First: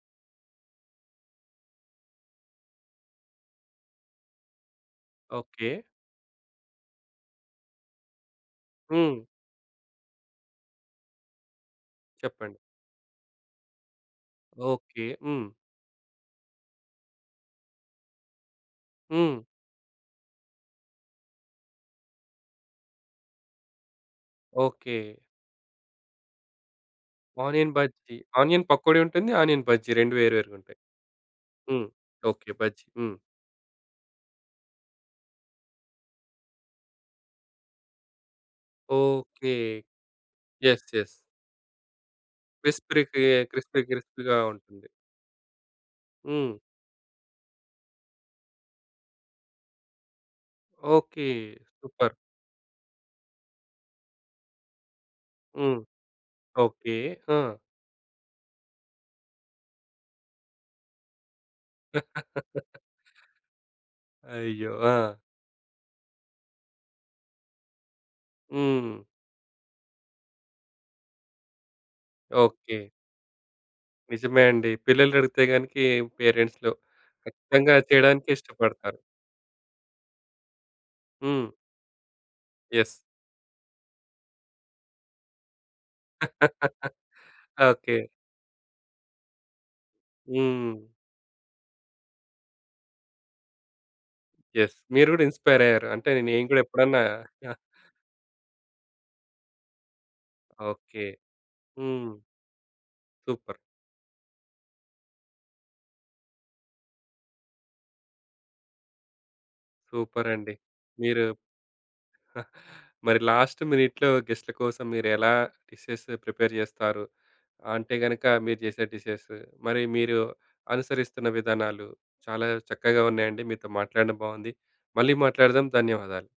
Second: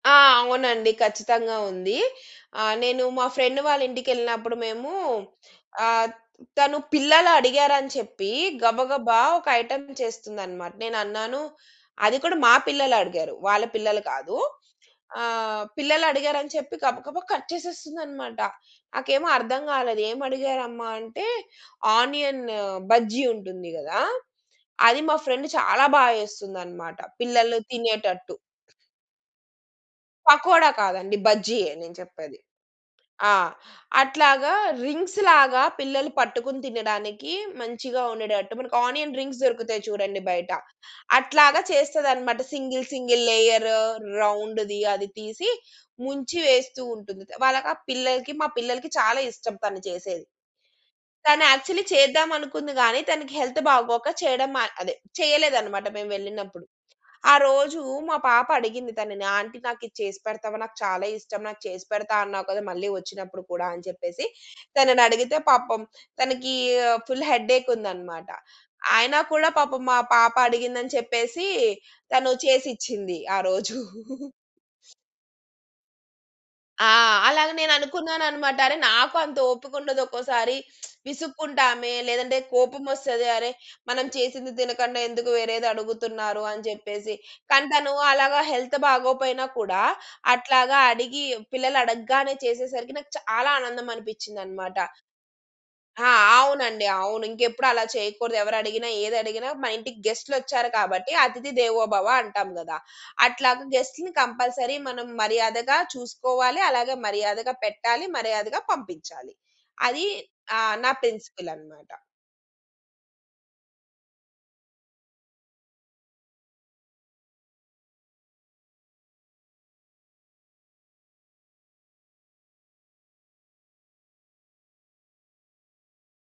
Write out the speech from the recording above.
ఆ! అవునండి. ఖచ్చితంగా ఉంది. ఆహ్, నేను మా ఫ్రెండ్ వాళ్ళ ఇంటికెళ్ళినప్పుడు మేము ఓకె. ఆహ్, తను పిల్లలడిగారని చెప్పి గబగబా హ్మ్. ఒక ఐటెమ్ చేస్తుందనమాట. నేనన్నాను, అది కూడా మా చెప్పండి. పిల్లలడిగారు. వాళ్ళ పిల్లలు కాదు. ఓకె. హ్మ్. ఆహ్, పిల్లలడిగారని చెప్పి గబగబా కట్ చేసేస్తుందన్నమాట. నాకేమో హ్మ్. అర్థం కాలేదు. ఏం అడిగారమ్మ? అంటే ఆనియన్ బజ్జీ ఉంటుంది గదా! అది ఓకె. మా ఫ్రెండ్ చాలా బా చేస్తుందనమాట పిల్లలు ఆనియన్ బజ్జి, తినేటట్టు. ఆనియన్ పకోడీ ఉంటుంది. ఆనియన్ బజ్జీ 2 వేరు పకోడా వేరుగుంటాయి. కాదండి బజ్జీ‌యే హ్మ్. నేను చెప్పేది. ఓకె. బజ్జి. హ్మ్. ఆ! అట్లాగా రింగ్స్ లాగా పిల్లలు పట్టుకొని తినడానికి మంచిగా ఉండేటట్టు మనకి ఆనియన్ రింగ్స్ ఓకె. దొరుకుతాయి చూడండి బయట. Yes, yes. అట్లాగా చేస్తది అనమాట సింగిల్ క్రిస్ప్రికి సింగిల్ లేయరు క్రిస్పీ క్రిస్పీ‌గా రౌండ్‌ది ఉంటుంది. అది తీసి ముంచి హ్మ్. వేస్తూ ఉంటుంది. వాళ్ళకా పిల్లలకి మా పిల్లలకి చాలా ఇష్టం తను చేసేది. ఓకె. తను యాక్చువలీ సుపర్. చేద్దాం అనుకుంది గానీ తనకి హెల్త్ బాగోక చేయడం మా అదే హ్మ్. చేయలేదనమాట మేము వెళ్ళినప్పుడు. ఓకె. ఆ! ఆరోజు మా పాప అడిగింది తనని. "ఆంటీ నాకు ఇది చేసి పెడతావా నాకు చాలా ఇష్టం నాకు చేసి పెడతా అన్నావు కదా! మళ్ళీ వచ్చినప్పుడు కూడ" అని చెప్పేసి. అయ్యో! తనని ఆ! అడిగితే పాపం తనకీ ఫుల్ హెడ్ ఏక్ ఉందనమాట. హ్మ్. అయినా కూడా పాపం మా పాప అడిగిందని చెప్పేసి తను ఓకె. చేసిచ్చింది ఆ రోజు. నిజమే అండి. పిల్లలడుగుతే దానికి పేరెంట్స్‌లో ఆ! అలాగ ఖచ్చితంగా చేయడానికే నేననుకున్నాననమాట. అరె! ఇష్టపడతారు. నాకు అంత ఓపికుండదు ఒక్కోసారి. హ్మ్. విసుక్కుంటామే లేదంటే కోపం యస్. వస్తది. అరె! మనం చేసింది తినకుండా ఎందుకు వేరేదడుగుతున్నారు అని చెప్పేసి. కానీ తను ఓకె. అలాగా హెల్త్ బాగోపోయినా కూడా అట్లాగా హ్మ్. అడిగి పిల్లలడగ్గానే చేసేసరికి నాకు చాలా ఆనందం యస్. అనిపించిందనమాట. మీరు గూడా ఇన్‌స్పై‌ర్ అయ్యారు. అంటే ఆ! నేను కూడా అవునండి. ఎప్పుడన్నా. అవును. ఇంకెప్పుడు అలా చేయకూడదు. ఎవరు అడిగినా ఏదడిగినా మా ఇంటికి గెస్ట్‌లొచ్చారు ఓకె. కాబట్టి అతిథి దేవోభవ హ్మ్. అంటాం గదా! సూపర్. అట్లాగా గెస్ట్‌లని కంపల్సరీ మనం మర్యాదగా చూసుకోవాలి. అలాగే మర్యాదగా పెట్టాలి. మర్యాదగా పంపించాలి. అది సూపర్ అండి! ఆహ్, నా మీరు ప్రిన్సిపుల్ అనమాట. మరి లాస్ట్ మినిట్‌లో గెస్ట్‌ల కోసం మీరు ఎలా డిషెస్ ప్రిపేర్ చేస్తారు, అంటే గనుక మీరు చేసే డిషెస్ మరి మీరు అనుసరిస్తున్న విధానాలు చాలా చక్కగా ఉన్నాయండి. మీతో మాట్లాడడం బాగుంది. మళ్ళీ మాట్లాడదాం ధన్యవాదాలు.